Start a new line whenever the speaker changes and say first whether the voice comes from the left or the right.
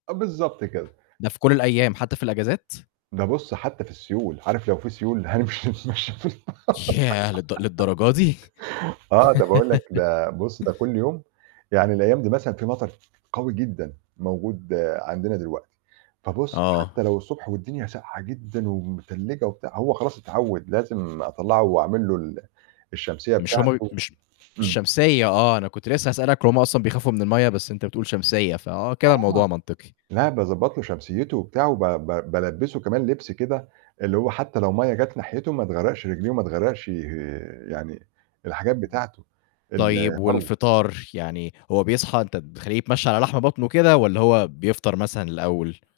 right: آه، بالضبط كده.
left: ده في كل الأيام، حتّى في الأجازات؟
right: ده بُصّ حتّى في السيول، عارف لو في سيول هامشي اتمشى في البحر
left: تش ياه! للد للدرجة دي!
right: آه، ده باقول لك ده بُصّ ده كُلّ يوم، يعني الأيام دي مثلًا في مطر قوي جدًا موجود عندنا دلوقتي، فبُصّ
left: آه.
right: حتى لو الصبح والدنيا ساقعة جدًا ومتلّجة وبتاع، هو خلاص اتعوّد، لازم أطلّعه وأعمل له ال الشمسيّة
left: مش هُم بي
right: بتاعته
left: مش
right: امم.
left: شمسيّة آه، أنا كنت لسه هاسألك إن هُم أصلًا بيخافوا من المَيّة، بس أنت بتقول شمسيّة، فآه كده
right: آه.
left: الموضوع منطقي.
right: لا، باضبّط له شمسيّته وبتاع، وب ب بالبّسه كمان لبس كده، اللي هو حتّى لو مَيّة جات ناحيته ما تغرّقش رِجليه، وما تغرّقش ي يعني الحاجات بتاعته،
left: طيّب
right: الفرو.
left: والفطار؟ يعني هو بيصحى أنت بتخلّيه يتمشّى على لحم بطنه كده، والّا هو بيفطر مثلًا الأوّل؟